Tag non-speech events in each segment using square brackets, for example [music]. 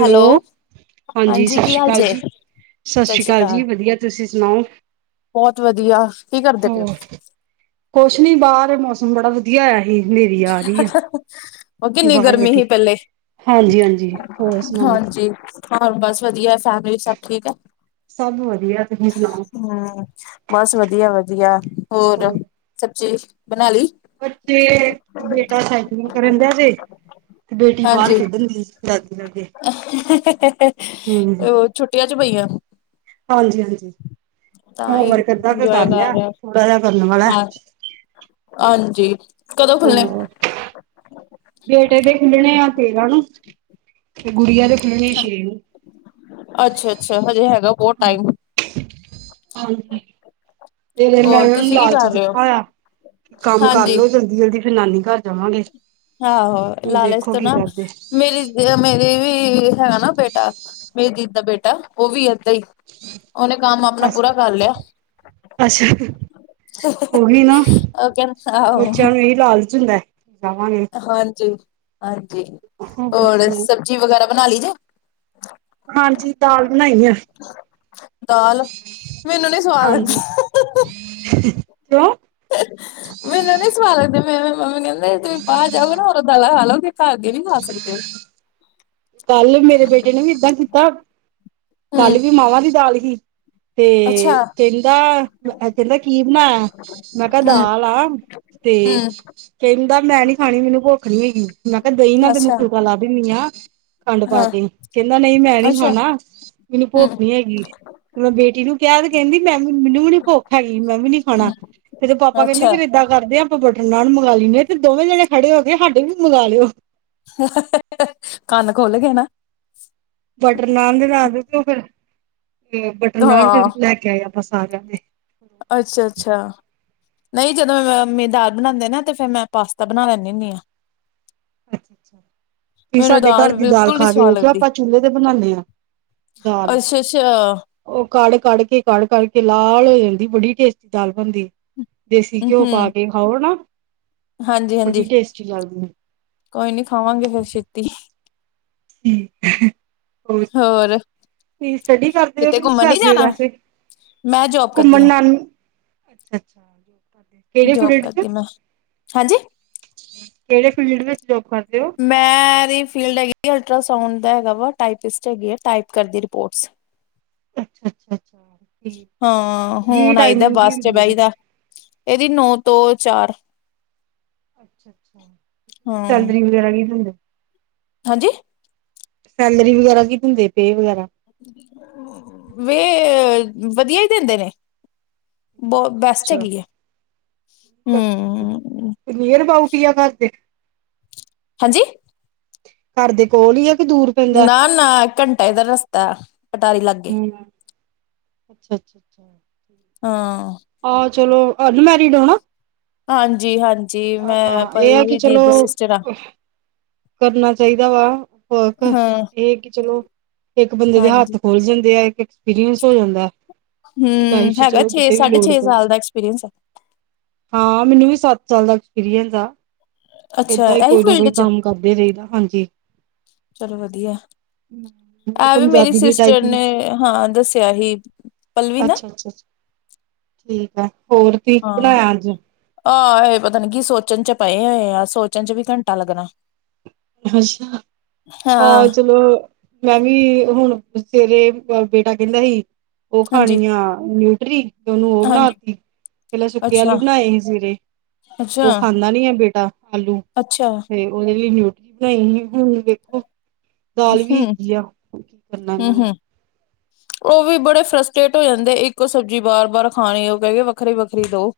Hello. ਹਾਂਜੀ ਸਤਿ ਕੀ ਸ਼੍ਰੀ ਹਾਲ ਅਕਾਲ ਜੇ ਜੀ, ਸਤਿ ਸ਼੍ਰੀ ਅਕਾਲ ਜੀ ਵਧੀਆ ਤੁਸੀਂ ਸੁਣਾਓ? ਬਹੁਤ ਵਧੀਆ ਕੀ ਕਰਦੇ ਪਏ ਓ? ਹੋਰ ਕੁਛ ਨੀ ਬਾਹਰ ਮੌਸਮ ਬੜਾ ਵਧੀਆ ਹੋਇਆ ਸੀ। ਹਨੇਰੀ ਆ ਰਹੀ ਆ। ਹੋਰ ਕਿੰਨੀ ਬਾਹਰ ਗਰਮੀ ਬੈਠੀ ਸੀ ਪਹਿਲੇ। ਹਾਂਜੀ ਹਾਂਜੀ ਹੋਰ ਸੁਣਾਓ? ਹਾਂਜੀ ਹੋਰ ਬਸ ਵਧੀਆ ਫੈਮਲੀ ਸਭ ਠੀਕ ਐ। ਸਭ ਵਧੀਆ ਤੁਸੀਂ ਸੁਣਾਓ? ਹੂੰ, ਬਸ ਵਧੀਆ-ਵਧੀਆ ਹੋਰ, ਸਬਜ਼ੀ ਬਣਾ ਲੀ? ਬੱਚੇ, ਬੇਟਾ ਸਾਇਕਲਿਗ ਕਰਨ ਡਿਆ ਜੇ। ਤੇ ਬੇਟੀ ਬਾਹਰ ਹਾਂਜੀ ਖੇਡਣ ਦਈ ਦਾਦੀ ਲਾਗੇ। ਉਹ ਛੁੱਟੀਆਂ ਜੋ ਪਈਆਂ। ਹਾਂਜੀ-ਹਾਂਜੀ, ਤਾਂ ਹੀ ਹੋਮਵਰਕ ਅੱਧਾ ਕੁ ਇੰਜੋਏ ਕਰ ਲਿਆ, ਰਿਹਾ ਥੋੜਾ ਜਾ ਕਰਨ ਵਾਲਾ। ਹਾਂ ਹਾਂਜੀ, ਕਦੋਂ ਖੁੱਲਣੇ? ਹੋਰ ਬੇਟੇ ਦੇ ਖੁਲਣੇ ਆ ਤੇਰਾ ਨੂੰ। ਤੇ ਗੁੜੀਆਂ ਦੇ ਖੁਲਣੇ ਛੇ ਨੂੰ। ਅੱਛਾ-ਅੱਛਾ ਹਜੇ ਹੈਗਾ ਬਹੁਤ ਟਾਈਮ। ਹਾਂਜੀ। ਤੇਰੇ ਮੈਂ ਹੋਰ ਨੂੰ ਤੁਸੀਂ ਕੀ ਲਾਲਚ ਕਰ ਰਹੇ ਹੋ ਦਿੱਤਾ ਹੋਇਆ, ਕਿ ਕੰਮ ਹਾਂਜੀ ਕਰਲੋ ਜਲਦੀ-ਜਲਦੀ ਫੇਰ ਨਾਨੀ ਘਰ ਜਾਵਾਂਗੇ। ਆਹੋ ਹੁਣ ਲਾਲਚ ਵੇਖੋ ਤੋਂ ਕੀ ਨਾ, ਕਰਦੇ ਮੇਰੀ ਮੇਰੇ ਵੀ ਹੈਗਾ ਨਾ ਬੇਟਾ, ਮੇਰੀ ਦੀਦੀ ਦਾ ਬੇਟਾ ਉਹ ਵੀ ਏਦਾਂ ਈ। ਉਹਨੇ ਕੰਮ ਆਪਣਾ ਅਸ ਪੂਰਾ ਕਰ ਲਿਆ। ਅੱਛਾ, ਉਹੀ ਨਾ ਉਹ ਕਹਿੰਦਾ ਆਹੋ ਬੱਚਿਆਂ ਨੂੰ ਇਹੀ ਲਾਲਚ ਹੁੰਦਾ। ਜਾਵਾਂਗੇ। ਹਾਂਜੀ, ਹਾਂਜੀ ਹੋਰ ਸਬਜ਼ੀ ਵਗੈਰਾ ਬਣਾ ਲਈ ਜੇ? ਹਾਂਜੀ ਦਾਲ ਬਣਾਈ ਆ। ਦਾਲ ਮੈਨੂੰ ਨੀ ਸਵਾਦ ਲੱਗਦੀ ਹਾਂਜੀ। ਕਿਉਂ ਸਵੇਰੇ ਸਵਾ ਲੱਗਦੇ ਮੇਰੇ ਮੰਮੀ ਕਹਿੰਦੇ ਤੁਸੀਂ ਬਾਹਰ ਜਾਓਗੇ ਨਾ ਉਦੋ ਦਾਲਾ ਖਾ ਲਓਗੇ ਘਰ ਦੇ ਨੀ ਖਾ ਸਕਦੇ। ਕੱਲ ਮੇਰੇ ਬੇਟੇ ਨੇ ਵੀ ਇਦਾਂ ਕੀਤਾ ਕੱਲ ਹੂੰ ਵੀ ਮਾਵਾਂ ਦੀ ਦਾਲ ਹੀ। ਤੇ ਅੱਛਾ ਕੇਂਦਾ ਏ ਕੈਂਦਾ ਕੀ ਬਣਾਇਆ। ਮੈਂ ਕਾ ਹੂੰ ਦਾਲ ਆ ਤੇ ਹੂੰ ਕੈਂਦਾ ਮੈਂ ਨੀ ਖਾਣੀ ਮੈਨੂੰ ਭੁੱਖ ਨੀ ਹੈਗੀ ਮੈਂ ਮੈਂ ਕਾ ਦਈ ਨਾਲ ਤੇੈਨੂੰ ਅੱਛਾ ਫੁਕਾ ਲਾ ਦਿੰਨੀ ਆ ਖੰਡ ਪਾ ਹਾਂ ਕੇ ਕੈਂਦਾ ਨਈ ਮੈਂ ਨੀ ਅੱਛਾ ਖਾਣਾ ਮੈਨੂੰ ਹੂੰ ਭੁੱਖ ਨੀ ਹੈਗੀ। ਮੈਂ ਬੇਟੀ ਨੂੰ ਕਿਆ ਵੀ ਕੈਂਦੀ ਮੈਂ ਵੀ ਮੈਨੂੰ ਵੀ ਨੀ ਭੁੱਖ ਹੈਗੀ ਮੈਂ ਵੀ ਨੀ ਖਾਣਾ। ਮੇਰੇ ਪਾਪਾ ਕੈਂਦੇ ਅੱਛਾ ਫਿਰ ਇਦਾਂ ਕਰਦੇ ਆ ਆਪਾਂ ਬਟਰ ਨਾਨ ਮੰਗਾਂ ਲੀਨੇ ਆ ਤੇ ਦੋਵੇਂ ਜਣੇ ਖੜੇ ਹੋ ਕੇ ਸਾਡੇ ਵੀ ਮੰਗਵਾ ਲਿਓ। ਕੰਨ ਖੁਲਗੇ ਨਾ। ਬਟਰ ਨਾਨ ਦੇ ਲਾ [unintelligible] ਫਿਰ ਬਟਰ ਨਾਨ ਹਾਂ ਫਿਰ ਲੈ ਕੇ ਆਏ ਆਪਾਂ ਸਾਰਿਆਂ ਦੇ। ਅੱਛਾ-ਅੱਛਾ ਨਈ ਜਦੋਂ ਮ ਮੰਮੀ ਦਾਲ ਬਣਾਂਦੇ ਨਾ ਤੇ ਫੇਰ ਮੈਂ ਪਾਸਤਾ ਬਣਾ ਲੈਂਨੀ ਹੁੰਨੀ ਆ ਵੀ ਮੈਨੂੰ ਸਾਡੇ ਘਰ ਦੀ ਦਾਲ ਬਿਲਕੁਲ ਨੀ ਖਾ ਕੇ ਸਵਾਦ ਵੇਖਿਓ ਲੱਗਦੀ ਆਪਾਂ ਚੁੱਲੇ ਤੇ ਬਣਾਨੇ ਆ। ਅੱਛਾ-ਅੱਛਾ ਓ ਕੜ-ਕੜ ਕੇ ਕੜ-ਕੜ ਕੇ ਲਾਲ ਹੋ ਜਾਂਦੀ ਬੜੀ ਟੇਸਟੀ ਦਾਲ ਬਣਦੀ। ਦੇਸੀ ਘਿਓ ਪਾ ਹੂੰ ਕੇ ਖਾਓ ਨਾ ਹਾਂਜੀ-ਹਾਂਜੀ ਬੜੀ ਟੇਸਟੀ ਲਗਦੀ। ਕੋਈ ਨੀ ਖਾਵਾਂਗੇ ਫੇਰ ਛੇਤੀ। ਹੋਰ ਸੁਣਾ ਹੋਰ [unintelligible] ਸਟੱਡੀ ਕਰਦੇ ਓ ਕਿਤੇ [unintelligible] ਘੁੰਮਣ ਨੀ ਕਰਦੇ ਓ ਜਾਣਾ ਵੈਸੇ। ਮੈਂ ਜੋਬ ਕਰਦੀ ਘੁੰਮਣ ਆ। ਨਾਲ [inaudible] ਜੋਬ ਕਰਦੀ ਮੈਂ ਹਾਂਜੀ। ਕੇੜੇ ਫੀਲਡ ਵਿੱਚ ਜੋਬ ਕਰਦੇ ਓ? ਮੈਂ ਰੀ ਫੀਲਡ ਹੈਗੀ ਅਲਟਰਾਸਾਊਂਡ ਦਾ ਹੈਗਾ ਵਾ ਟਪਿਸਟ ਹੈਗੀ ਆ ਟਾਈਪ ਕਰਦੀ ਰਿਪੋਰਟਸ। ਅੱਛਾ-ਅੱਛਾ-ਅੱਛਾ ਹਾਂ ਹੁਣ ਆਈਦਾ ਬੱਸ ਚ ਹੁੰਦੀ ਇਹਦੇ ਬਈਦਾ ਏਦੀ ਨੌ ਤੋਂ ਚਾਰ। ਹਾਂ ਸੈਲਰੀ ਵਗੈਰਾ ਨੀ ਦਿੰਦੇ। ਹਾਂਜੀ? ਸੈਲਰੀ ਵਗੈਰਾ ਕੀ ਦਿੰਦੇ ਪੇ ਵਗੈਰਾ? ਵੇ ਵਧੀਆ ਈ ਦਿੰਦੇ ਨੇ। ਬੋ ਬੈਸਟ ਅੱਛਾ ਹੈਗੀ ਐ ਹੂੰ। ਨੀਅਰ ਅਬਾਊਟ ਈ ਆ ਘਰ ਦੇ? ਹਾਂਜੀ? ਘਰ ਦੇ ਕੋਲ ਈ ਆ ਕ ਦੂਰ? ਪੈਂਦਾ ਨਾ-ਨਾ ਇੱਕ ਘੰਟੇ ਦਾ‌ ਰਸਤਾ ਪਟਾਰੀ ਲਾਗੇ। ਹਮ ਅੱਛਾ ਛਾ-ਛਾ ਹਾਂ। ਆ ਚਲੋ ਅਨਮੈਰਿਡ ਓ ਨਾ। ਹਾਂਜੀ-ਹਾਂਜੀ ਮੈਂ ਹਾਂ ਇਹ ਆ ਕਿ ਪਲਵੀ ਚਲੋ ਦੀ-ਦੀ ਸਿਸਟਰ ਆ। ਕਰਨਾ ਚਾਈਦਾ ਵਾ ਵਰਕ ਹਾਂ ਏ ਕੀ ਚਲੋ ਇੱਕ ਬੰਦੇ ਦੇ ਹਾਂਜੀ ਹੱਥ ਖੁਲ ਜਾਂਦੇ ਆ ਇੱਕ ਐਕਸਪੀਰੀਐਂਸ ਹੋ ਜਾਂਦਾ। ਲਾਈਫ ਹੂੰ ਚ ਹੈਗਾ ਚਲੋ ਛੇ ਕਿਤੇ ਵੀ ਸਾਢੇ ਲੋੜ ਛੇ ਪਵੇ ਸਾਲ ਦਾ ਐਕਸਪੀਰੀਐਂਸ। ਹਾਂ ਮੈਨੂੰ ਵੀ ਸੱਤ ਸਾਲ ਦਾ ਐਕਸਪੀਰੀਐਂਸ ਆ ਅੱਛਾ ਏਦਾਂ ਈ ਇਹੀ ਕੋਈ ਨਾ ਫੀਲਡ ਕੋਈ ਚ ਕੰਮ ਕਰਦੇ ਰਾਇਦਾ ਹਾਂਜੀ ਚਲੋ ਵਧੀਆ ਪੰਜਾਬੀ ਦੀ ਟਾਈਪਿੰਗ ਏ ਹਾਂ ਦੱਸਿਆ ਹੀ। ਪਲਵੀ ਨਾ ਅੱਛਾ-ਅੱਛਾ ਠੀਕ ਐ ਹੋਰ ਤੁਸੀਂ ਕੀ ਬਣਾਇਆ ਅੱਜ? ਆਹੋ ਇਹ ਪਤਾ ਨ ਕੀ ਸੋਚਣ ਚ ਪਏ ਹੋਏ ਆ ਸੋਚਣ ਚ ਵੀ ਘੰਟਾ ਲੱਗਣਾ ਅੱਛਾ ਹਾਂ ਚਲੋ ਮੈਂ ਵੀ ਹੁਣ ਸਵੇਰੇ ਬੇਟਾ ਕਹਿੰਦਾ ਸੀ ਉਹ ਹਾਂਜੀ ਖਾਣੀ ਆ ਨਿਊਟਰੀ ਓਨੂੰ ਉਹ ਬਣਾ ਹਾਂਜੀ ਤ ਪੈਲਾਂ ਸੁੱਕੇ ਅੱਛਾ ਆਲੂ ਬਣਾਏ ਸੀ ਸੇਰੇ ਅੱਛਾ ਉਹ ਖਾਂਦਾ ਨੀ ਹੈ ਬੇਟਾ ਆਲੂ ਅੱਛਾ ਤੇ ਉਹਦੇ ਲਈ ਨਿਊਟਰੀ ਬਣਾਈ ਸੀ ਹੁਣ ਵੇਖੋ ਦਾਲ ਵੀ ਹਮ ਹੈਗੀ ਆ ਕੀ ਕਰਨਾ ਹਮ ਇਹਨਾਂ ਹਮ ਨੇ ਉਹ ਵੀ ਬੜੇ ਫਰਸਟਰੇਟ ਹੋ ਜਾਂਦੇਆ ਇੱਕੋ ਸਬਜ਼ੀ ਬਾਰ ਬਾਰ ਖਾਣੀ ਉਹ ਕਹਿ ਕੇ ਵੱਖਰੀ ਵੱਖਰੀ ਦੋ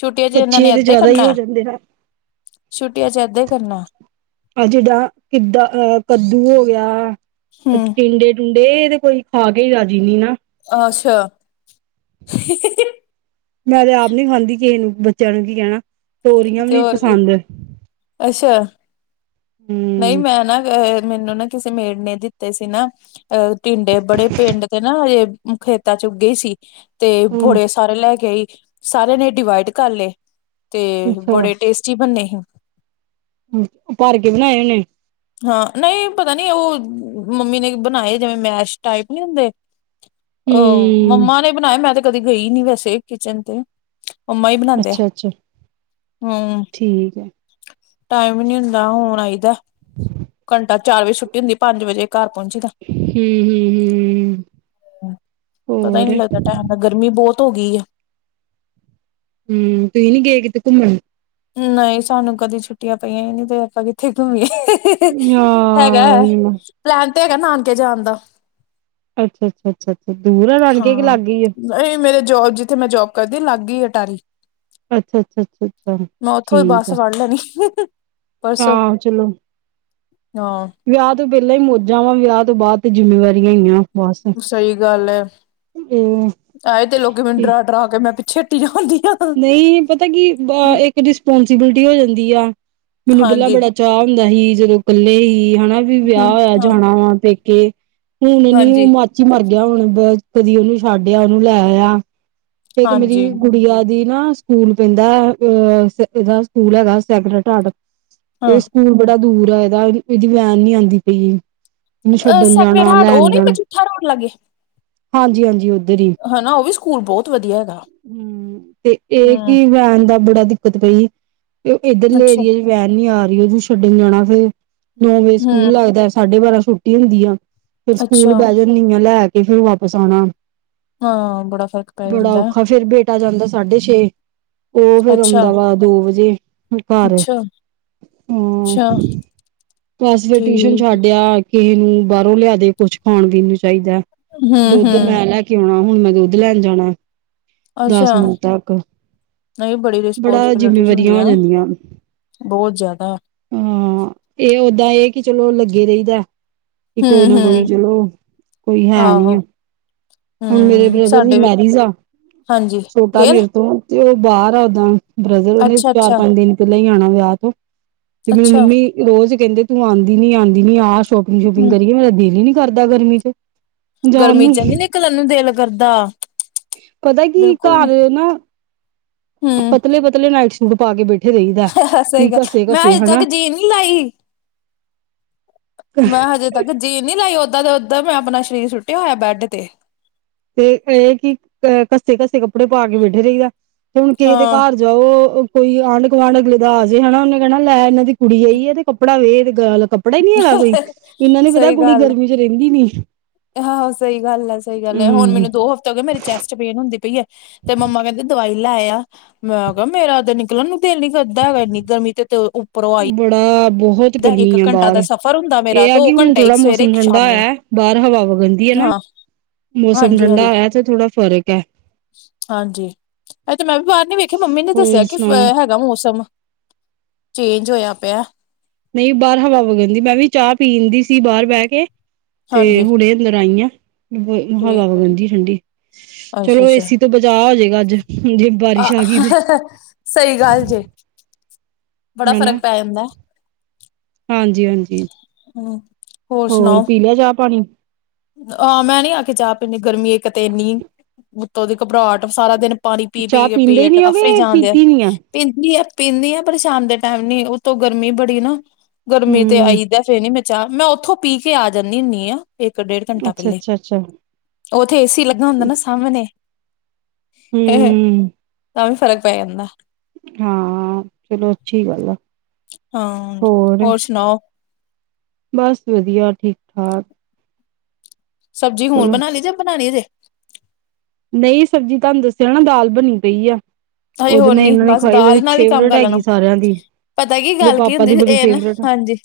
ਛੁੱਟੀਆਂ ਚ ਇਹਨਾਂ ਨੇ ਬੱਚੇ ਤੇ ਐੱਧੇ ਜ਼ਿਆਦਾ ਹੀ ਹੋ ਕਰਨਾ ਜਾਂਦੇ ਆ ਛੁੱਟੀਆਂ ਚ ਏਧੇ ਕਰਨਾ ਆ ਜਿਦਾਂ ਕਿਦ ਅਹ ਕੱਦੂ ਹੋ ਗਿਆ ਹੂੰ, ਟਿੰਡੇ ਡੁੰਡੇ ਏ ਤੇ ਕੋਈ ਖਾ ਕੇਈ ਰਾਜੀ ਨੀ ਨਾ ਅੱਛਾ ਮੈਂ ਤੇ ਆਪ ਨੀ ਖਾਂਦੀ ਕਿਸੇ ਨੂੰ ਬੱਚਿਆਂ ਨੂੰ ਕੀ ਕਹਿਣਾ ਤੋਰੀਆਂ ਵੀ ਤੇ ਨਹੀਂ ਹੋਰ ਕੀ ਪਸੰਦ ਅੱਛਾ ਨਹੀਂ ਹੂੰ ਮੈਂ ਨਾ ਮੈਨੂੰ ਨਾ ਕਿਸੇ ਮੇੜ ਨੇ ਦਿੱਤੇ ਸੀ ਨਾ ਅਹ ਟਿੰਡੇ ਬੜੇ ਪਿੰਡ ਤੇ ਨਾ ਖੇਤਾਾਂ ਚ ਉ ਗੇ ਈ ਸੀ ਤੇ ਹੂੰ ਬੜੇ ਸਾਰੇ ਲੈ ਕੇ ਆਈ ਸਾਰਿਆਂ ਨੇ ਡਿਵਾਈਡ ਕਰ ਲਏ ਅਤੇ ਅੱਛਾ ਬੜੇ ਟੇਸਟੀ ਬਣੇ ਸੀ ਭਰ ਕੇ ਬਣਾਏ ਉਹਨੇ ਹਾਂ ਨਹੀਂ ਪਤਾ ਨੀ ਉਹ ਮੰਮੀ ਨੇ ਬਣਾਏ ਜਿਵੇਂ ਮੈਸ਼ ਟਾਈਪ ਨਹੀਂ ਹੁੰਦੇ ਅਹ ਹੂੰ ਮੰਮਾ ਨੇ ਬਣਾਏ ਮੈਂ ਤੇ ਕਦੀ ਗਈ ਨੀ ਵੈਸੇ ਕਿਚਨ ਤੇ ਅੰਮਾ ਹੀ ਬਣਾਉਦੇ ਆ ਅੱਛਾ ਅੱਛਾ ਹਮ ਠੀਕ ਹੈ ਟੈਮ ਹੀ ਨਹੀਂ ਹੁੰਦਾ ਹੁਣ ਆਈਦਾ ਘੰਟਾ ਚਾਰ ਵਜੇ ਛੱਟੀ ਹੁੰਦੀ ਪੰਜ ਵਜੇ ਘਰ ਪਹੁੰਚੀਦਾ ਹਮ ਹਮ ਹਮ ਪਤਾ ਹੀ ਹੋਰ ਨੀ ਲੱਗਦਾ ਗਰਮੀ ਬੋਤ ਹੋ ਗਈ ਏ ਹਮ ਤੁਹੀ ਨਹੀ ਗਏ ਕਿਤੇ ਘੁੰਮਣ ਨਹੀਂ ਸਾਨੂੰ ਕਦੇ ਛੁੱਟੀਆਂ ਪਈਆਂ ਹੀ ਨਹੀਂ ਤੇ ਆਪਾਂ ਕਿੱਥੇ ਘੁੰਮੀਏ ਹੈਗਾ ਹਾਂ ਹੈ ਪਲੈਨ ਤੇ ਹੈਗਾ ਨਾਨਕੇ ਜਾਣ ਦਾ ਅੱਛਾ ਅੱਛਾ ਅੱਛਾ ਅੱਛਾ ਦੂਰ ਆ ਨਾਨਕੇ ਕੇ ਕੀ ਹਾਂ ਲਾਗੇ ਹੀ ਆ ਨਹੀਂ ਮੇਰੇ ਜੋਬ ਜਿੱਥੇ ਮੈਂ ਜੋਬ ਕਰਦੀ ਲਾਗੇ ਈ ਅਟਾਰੀ ਅੱਛਾ ਅੱਛਾ ਅੱਛਾ ਅੱਛਾ ਮੈਂ ਉੱਥੋਂ ਹੀ ਠੀਕ ਬੱਸ ਆ ਫੜ ਲੈਣੀ ਪਰਸੋ ਆਹੋ ਚਲੋ ਹਾਂ ਵਿਆਹ ਤੋਂ ਪੈਲਾਂ ਹੀ ਮੌਜਾਂ ਵਾ ਵਿਆਹ ਤੋਂ ਬਾਅਦ ਤੇ ਜਿੰਮੇਵਾਰੀਆਂ ਹੀ ਆ ਬਸ ਸਹੀ ਗੱਲ ਆ ਆਏ ਤੇ ਲੋਕੀ ਮੈਨੂੰ ਇਹ ਡਰਾ ਡਰਾ ਕੇ ਮੈਂ ਪਿੱਛੇ ਹੱਟੀ ਜਾ ਹੁੰਦੀ ਹਾਂ ਨਹੀਂ ਪਤਾ ਕਿ ਇੱਕ ਰਿਸਪਾਂਸੀਬਿਲਿਟੀ ਹੋ ਜਾਂਦੀ ਆ ਮੈਨੂੰ ਪੈਲਾਂ ਹਾਂਜੀ ਬੜਾ ਚਾਅ ਹੁੰਦਾ ਸੀ ਜਦੋਂ ਇਕੱਲੇ ਹੀ ਹਨਾ ਵੀ ਹੂੰ ਵਿਆਹ ਹੋਇਆ ਹਾਂ ਜਾਣਾ ਵਾ ਪੇਕੇ। ਹੁਣ ਨੀ ਹਾਂਜੀ, ਉਹ ਮਾਚੀ ਮਰ ਗਿਆ ਹੁਣ ਕਦੀ ਉਹਨੂੰ ਛੱਡਿਆ ਉਹਨੂੰ ਲੈ ਆਇਆ ਤੇ ਇੱਕ ਹਾਂਜੀ ਮੇਰੀ ਗੁੜੀਆ ਦੀ ਨਾ ਸਕੂਲ ਪੈਂਦਾ ਆ ਇਹਦਾ ਸਕੂਲ ਹੈਗਾ ਸੈਕਰਟ ਹਾਡ ਇਹ ਹਾਂ ਸਕੂਲ ਬੜਾ ਦੂਰ ਹੇਗਾ ਇਹਦਾ ਇਹਦੀ ਵੈਨ ਨੀ ਆਉਂਦੀ ਪਈ। ਨੂੰ ਅ ਛੱਡਣ ਸੈਕਰਡ ਜਾਣਾ ਹਾਰਟ ਉਹ ਲੈਣ ਨੀ ਜਾਣਾ ਮਜੀਠਾ ਰੋਡ ਲਾਗੇ ਹਾਂਜੀ-ਹਾਂਜੀ ਓਧਰ ਈ। ਹਨਾ ਓ ਵੀ ਸਕੂਲ ਬੋਤ ਵਧੀਆ ਹੈਗਾ। ਹੂੰ ਤੇ ਏ ਕੀ ਹੂੰ ਵੈਨ ਦਾ ਬੜਾ ਦਿੱਕਤ ਪਈ ਏ ਇੱਧਰਲੇ ਅੱਛਾ ਏਰੀਏ ਵੈਨ ਨੀ ਆਰੀ ਓ ਜੂ ਛੱਡਣ ਜਾਣਾ ਫਿਰ ਨੌ ਵਜੇ ਸਕੂਲ ਹੂੰ ਲੱਗਦੈ ਸਾਡੇ ਬਾਰਾਂ ਛੁੱਟੀ ਹੁੰਦੀ ਆ। ਫੇਰ ਸਕੂਲ ਅੱਛਾ ਬੈ ਜਾਂਨੀ ਆ ਲੈ ਕੇ ਫਿਰ ਵਾਪਿਸ ਆਣਾ। ਹਾਂ ਬੜਾ ਫ਼ਰਕ ਪੈ ਜਾਂਦੈ। ਫੇਰ ਬੇਟਾ ਜਾਂਦਾ ਸਾਡੇ ਛੇ। ਤੇ ਫੇਰ ਅੱਛਾ, ਓੰਦਾ ਵਾ ਦੋ ਵਜੇ ਵੀ ਘਰ। ਅੱਛਾ, ਹਾਂ ਅੱਛਾ ਬਸ ਫਿਰ ਟਿਊਸ਼ਨ ਠੀਕ ਛੱਡਿਆ। ਕਿਹੇ ਨੂੰ ਬਾਰੋਂ ਲਿਆ ਦੇ ਕੁਛ ਖਾਣ-ਪੀਨ ਨੂੰ ਚਾਈਦੈ ਦੁੱਧ ਹੂੰ-ਹੂੰ ਮੈ ਲੈ ਕੇ ਓਣਾ ਹੁਣ ਮੈਂ ਦੁੱਧ ਲੈਣ ਜਾਣਾ। ਦਸ ਅੱਛਾ ਮਿੰਟ ਤੱਕ ਨਈ ਬੜੀ ਬੜਾ ਰਿਸਪੋਂਸੀਬਿਲਟੀਜ਼ ਜਿੰਮੇਵਾਰੀਆਂ ਹੋ ਹੁੰਦੀਆਂ। ਜਾਂਦੀਆਂ ਬੋ ਜਾਦਾ। ਹਾਂ ਏ ਓਦਾਂ ਏ ਕੀ ਚਲੋ ਲੱਗੇ ਰਈਦੈ। ਕੀ ਕੋਈ ਨਾ ਕੋਈ ਹੂੰ-ਹੂੰ ਚਲੋ ਕੋਈ ਹੈ ਨੀ ਆਹੋ ਆ। ਹੁਣ ਮੇਰੇ ਹੂੰ ਬ੍ਰਦਰ ਦੀ ਸਾਡੇ ਵੀ ਮੈਰਿਜ ਆ ਹਾਂਜੀ ਛੋਟਾ ਰੇਲ ਮੇਰੇ ਤੋਂ। ਤੇ ਓ ਬਾਰ ਆ ਓਦਾਂ ਬ੍ਰਦਰ ਓਨੇ ਅੱਛਾ-ਅੱਛਾ, ਚਾਰ-ਪੰਜ ਦਿਨ ਪੈਲਾਂ ਈ ਆਣਾ ਵਿਆਹ ਤੋਂ। ਤੇ ਮੇਰੀ ਅੱਛਾ ਅੱਛਾ ਮੰਮੀ ਰੋਜ਼ ਕੈਂਦੇ ਤੂੰ ਆਂਦੀ ਨੀ ਆਂਦੀ ਨੀ ਆ ਸ਼ੋਪਿੰਗ - ਸ਼ੋਪਿੰਗ ਹੂੰ ਕਰੀਏ ਮੇਰਾ ਦਿਲ ਈ ਨੀ ਕਰਦਾ ਗਰਮੀ ਚ। ਜਾਣ ਗਰਮੀ ਨੂੰ ਚ ਨੀ ਨਿਕਲਣੇ ਨੂੰ ਦਿਲ ਕਰਦਾ ਪਤਾ ਕੀ ਬਿਲਕੁੱਲ ਨੀ। ਹੂੰ। ਪਤਲੇ-ਪਤਲੇ ਨਾਈਟ ਸੁਟ ਪਾ ਕੇ ਬੈ ਸਈ ਗੱਲ ਮੈਂ ਅਜੇ ਤੱਕ ਜੀਨ ਨੀ ਲਾਈ। ਮੈਂ ਹਜੇ ਤੱਕ ਜੀਨ ਨੀ ਲਾਈ ਓਦਾਂ ਦੇ ਓਦਾਂ ਮੈਂ ਆਪਣਾ ਸਰੀਰ ਸੁੱਟਿਆ ਹੋਇਆ ਬੈਡ ਤੇ। ਤੇ ਏ ਕੀ ਘੱਸੇ-ਘੱਸੇ ਕੱਪੜੇ ਪਾ ਕੇ ਬੈਠੇ ਰਈ ਆ ਤੇ ਹੁਣ ਕਿਸੇ ਦੇ ਹਾਂ ਘਰ ਜਾਓ ਕੋਈ ਆਂਢ-ਗੁਆਂਢ ਅਗਲੇ ਦਾ ਆਜੇ ਹੈਨਾ ਉਨੇ ਕੈਣਾ ਲੈ ਇਨਾਂ ਦੀ ਕੁੜੀ ਆਈ ਐ ਤੇ ਕੱਪੜਾ ਵੇਖ ਗਲ ਕੱਪੜਾ ਈ ਨੀ ਹੈਗਾ ਕੋਈ ਇਨਾਂ ਨੀ ਪਤਾ ਕੁੜੀ ਗਰਮੀ ਚ ਰੈਂਦੀ ਨੀ। ਆਹਾ ਸਈ ਗੱਲ ਐ ਸਈ ਗੱਲ ਐ ਹੁਣ ਹਮ ਮੈਨੂੰ ਦੋ ਹਫ਼ਤੇ ਹੋਗੇ ਮੇਰੀ ਚੈਸਟ ਪੇਨ ਹੁੰਦੀ ਪਈ ਐ। ਤੇ ਮੰਮਾ ਕੈਂਦੇ ਦਵਾਈ ਲੈ ਆ। ਮੈਂ ਕਿਆ ਮੇਰਾ ਤੇ ਨਿਕਲਣ ਨੂੰ ਦਿਲ ਨੀ ਕਰਦਾ ਹੈਗ ਇੰਨੀ ਗਰਮੀ ਤੇ ਉੱਪਰੋਂ ਆਈ ਬੜਾ ਬੋਹ ਤ ਦਾ ਇੱਕ ਗਰਮੀ ਆ ਘੰਟਾ ਦਾ ਬਾਰ ਸਫ਼ਰ ਹੁੰਦਾ ਮੇਰਾ ਏ ਆ ਦੋ ਕੀ ਹੁਣ ਘੰਟੇ ਇੱਕ ਥੋੜਾ ਸਵੇਰੇ ਮੌਸਮ ਇੱਕ ਠੰਡਾ ਸ਼ਾਮੀ ਹੋਇਐ ਬਾਰ ਹਵਾ ਵਗਨਦੀ ਐ ਨਾ ਹਾਂ ਮੌਸਮ ਹਾਂਜੀ ਠੰਡਾ ਹਾਂਜੀ ਹੋਇਆ ਤੇ ਥੋੜਾ ਫ਼ਰਕ ਐ। ਹਾਂਜੀ ਏ ਤੇ ਮੈਂ ਵੀ ਬਾਰ ਨੀ ਵੇਖਿਆ ਮੰਮੀ ਨੇ ਹੋਰ ਦੱਸਿਆ ਕੀ ਫ ਸੁਣਾਓ ਹੈਗਾ ਮੌਸਮ। ਚੇਂਜ ਹੋਇਆ ਪਿਆ। ਨਈ ਬਾਰ ਹਵਾ ਵਗਣਦੀ ਮੈਂ ਵੀ ਚਾਹ ਪੀਣਂਦੀ ਸੀ ਬਾਰ ਬੈ ਕੇ ਤੇ ਹਾਂਜੀ ਹੁਣੇ ਦਰ ਆਈਆਂ ਹਵਾ ਠੀਕ ਹੈ ਠੀਕ ਵਗਣਦੀ ਠੰਡੀ ਚਲੋ ਏਸੀ ਤੋਂ ਬਚਾਅ ਹੋ ਜੇਗਾ ਅੱਜ। ਜੇ ਅ ਬਾਰਿਸ਼ ਆ ਗਈ ਤੇ ਸਈ ਗੱਲ ਜੇ। ਬੜਾ ਫ਼ਰਕ ਪੈ ਜਾਂਦਾ। ਹਾਂਜੀ-ਹਾਂਜੀ ਹੂੰ। ਹੋਰ ਪੀ ਲਿਆ ਚਾਹ-ਪਾਣੀ? ਆ ਮੈਂ ਨੀ ਆਕੇ ਚਾਹ ਪੀਨੀ ਗਰਮੀ ਇੱਕ ਤੇ ਇੰਨੀ ਉੱਤੋਂ ਦੀ ਘਬਰਾਹਟ ਸਾਰਾ ਦਿਨ ਪਾਣੀ ਪੀ-ਪੀ ਚਾਹ ਕੇ ਪੀਂਦੇ ਹੀ ਪੇਟ ਨੀ ਅਫਰੀ ਹੋਗੇ ਜਾਣ ਦਿਆ। ਪੀਤੀ ਨੀ ਆ ਪੀਂਦੀ ਆ ਪੀਂਦੀ ਆ ਪਰ ਸ਼ਾਮ ਦੇ ਟੈਮ ਨੀ ਉਤੋਂ ਗਰਮੀ ਬੜੀ ਨਾ। ਗਰਮੀ ਤੇ ਹਮ ਆਈ ਦਾ ਫੇਰ ਨੀ ਮੈਂ ਚਾਹ ਮੈਂ ਓਥੋ ਪੀ ਕੇ ਆ ਜਾਂਨੀ ਹੁੰਨੀ ਆ ਇੱਕ-ਡੇਢ ਘੰਟਾ ਅੱਛਾ ਪੈਲੇ ਅੱਛਾ ਅੱਛਾ ਓਥੇ ਏਸੀ ਲੱਗਾ ਹੁੰਦਾ ਨਾ ਸਾਮਣੇ। [inaudible] ਹਮ ਤਾਂ ਵੀ ਫ਼ਰਕ ਪੈ ਜਾਂਦਾ। ਹਾਂ, ਚਲੋ ਅੱਛੀ ਗੱਲ ਆ, ਹਾਂ। ਹੋਰ? ਸੁਣਾਓ ਬਸ ਵਧੀਆ, ਠੀਕ - ਠਾਕ। ਸਬਜ਼ੀ ਹੁਣ ਚਲੋ ਬਣਾ ਲਈ ਜਾਂ ਬਣਾਹਣੀ ਹਲੇ? ਨਹੀਂ, ਸਬਜ਼ੀ ਤੁਹਾਨੂੰ ਦੱਸਿਆ ਨਾ ਦਾਲ ਬਣੀ ਪਈ ਆ ਹਜੇ ਉਹਦੇ ਹੋਰ ਨਾਲ ਨੀ ਇਹਨਾਂ ਨੇ ਬਸ ਖਾਈ ਹੋਏ ਦਾਲ ਨਾਲ ਹੀ ਕੰਮ ਫੇਵਰੇਟ ਕਰ ਲੈਣਾ ਹੈਗੀ ਸਾਰਿਆਂ ਦੀ। ਪਤਾ ਕੀ ਇਹਦੇ ਗੱਲ ਕੀ ਪਾਪਾ ਹੁੰਦੀ ਦੀ ਸੀ, ਬੜੀ ਇਹ ਨਾ ਫੇਵਰੇਟ ਹਾਂਜੀ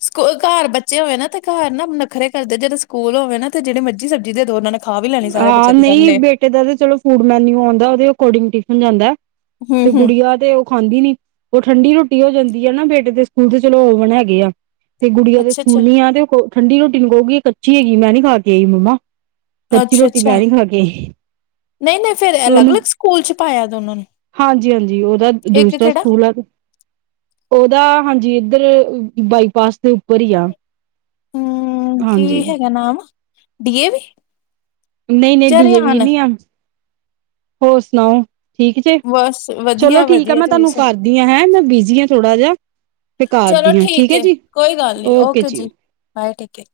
ਸਕੂ ਘਰ ਬੱਚੇ ਹੋਏ ਨਾ ਤੇ ਘਰ ਨਾ ਨੱਖਰੇ ਕਰਦੇ, ਜਦੋਂ ਸਕੂਲ ਹੋਵੇ ਨਾ ਤੇ ਜਿਹੜੇ ਮਰਜੀ ਸਬਜ਼ੀ ਦੇ ਦੌ ਉਨ੍ਹਾਂ ਨੂੰ ਖਾ ਵੀ ਲੈਣੀ ਸਾਰੇ ਬੱਚੇ ਹਾਂ ਦੇ ਨਹੀਂ ਸਾਮ੍ਹਣੇ। ਬੇਟੇ ਦਾ ਤੇ ਚਲੋ ਫੂਡ ਮੈਨਊ ਆਉਂਦਾ ਉਹਦੇ ਅਕੋਡਿੰਗ ਟਿਫਨ ਜਾਂਦਾ, ਹੂੰ ਤੇ ਹੂੰ ਗੁੜੀਆ ਦੇ ਖਾਂਦੀ ਨੀ ਉਹ ਠੰਡੀ ਰੋਟੀ ਹੋ ਜਾਂਦੀ ਏ ਨਾ ਬੇਟੇ ਦੇ ਸਕੂਲ ਤੇ ਚਲੋ ਓਵਨ ਹੈਗੇ ਆ। ਤੇ ਗੁੜੀਆਂ ਦੇ ਅੱਛਾ ਅੱਛਾ ਸਕੂਲ ਨੀ ਆ ਤੇ ਉਹ ਠੰਡੀ ਰੋਟੀ ਨੀ ਕਹੁਗੀ ਕੱਚੀ ਹੈਗੀ, ਮੈਂ ਨੀ ਖਾ ਕੇ ਆਈ ਮੰਮਾ ਕੱਚੀ ਅੱਛਾ ਰੋਟੀ ਅੱਛਾ ਮੈਂ ਨੀ ਖਾਕੇ ਆਈ। ਨਹੀਂ- ਨਹੀਂ ਫਿਰ ਅਲੱਗ- ਉਹਨੂੰ ਅਲੱਗ ਸਕੂਲ ਚ ਪਾਇਆ ਦੋਨਾਂ ਨੂੰ? ਹਾਂਜੀ- ਹਾਂਜੀ, ਉਹਦਾ ਇੱਕ ਦੂਸਰਾ ਕਿਹੜਾ ਸਕੂਲ ਆ ਉਹਦਾ ਹਾਂਜੀ ਇੱਧਰ ਬਾਈਪਾਸ ਦੇ ਉੱਪਰ ਹੀ ਆ। ਹਮ ਕੀ ਹਾਂਜੀ ਹੈਗਾ ਨਾਮ? D A V? ਨਹੀਂ- ਨਹੀਂ ਡੀਏ ਵੀ ਨਹੀਂ ਆ, ਹੋਰ ਸੁਣਾਓ? ਠੀਕ ਜੇ, ਬਸ ਚਲੋ ਵਧੀਆ ਠੀਕ ਆ ਵਧੀਆ ਮੈਂ ਤੁਸੀਂ ਤੁਹਾਨੂੰ ਸੁਣਾਓ। ਕਰਦੀ ਹਾਂ ਹੈਂ, ਮੈਂ ਬਿਜ਼ੀ ਹਾਂ ਥੋੜਾ ਜਿਹਾ। ਤੇ ਚਲੋ ਕਰਦੀ ਹਾਂ ਠੀਕ ਹੈ ਏ, ਜੀ ਕੋਈ ਗੱਲ ਨੀ, ਓਕੇ ਜੀ ਬਾਏ ਠੀਕ ਹੈ।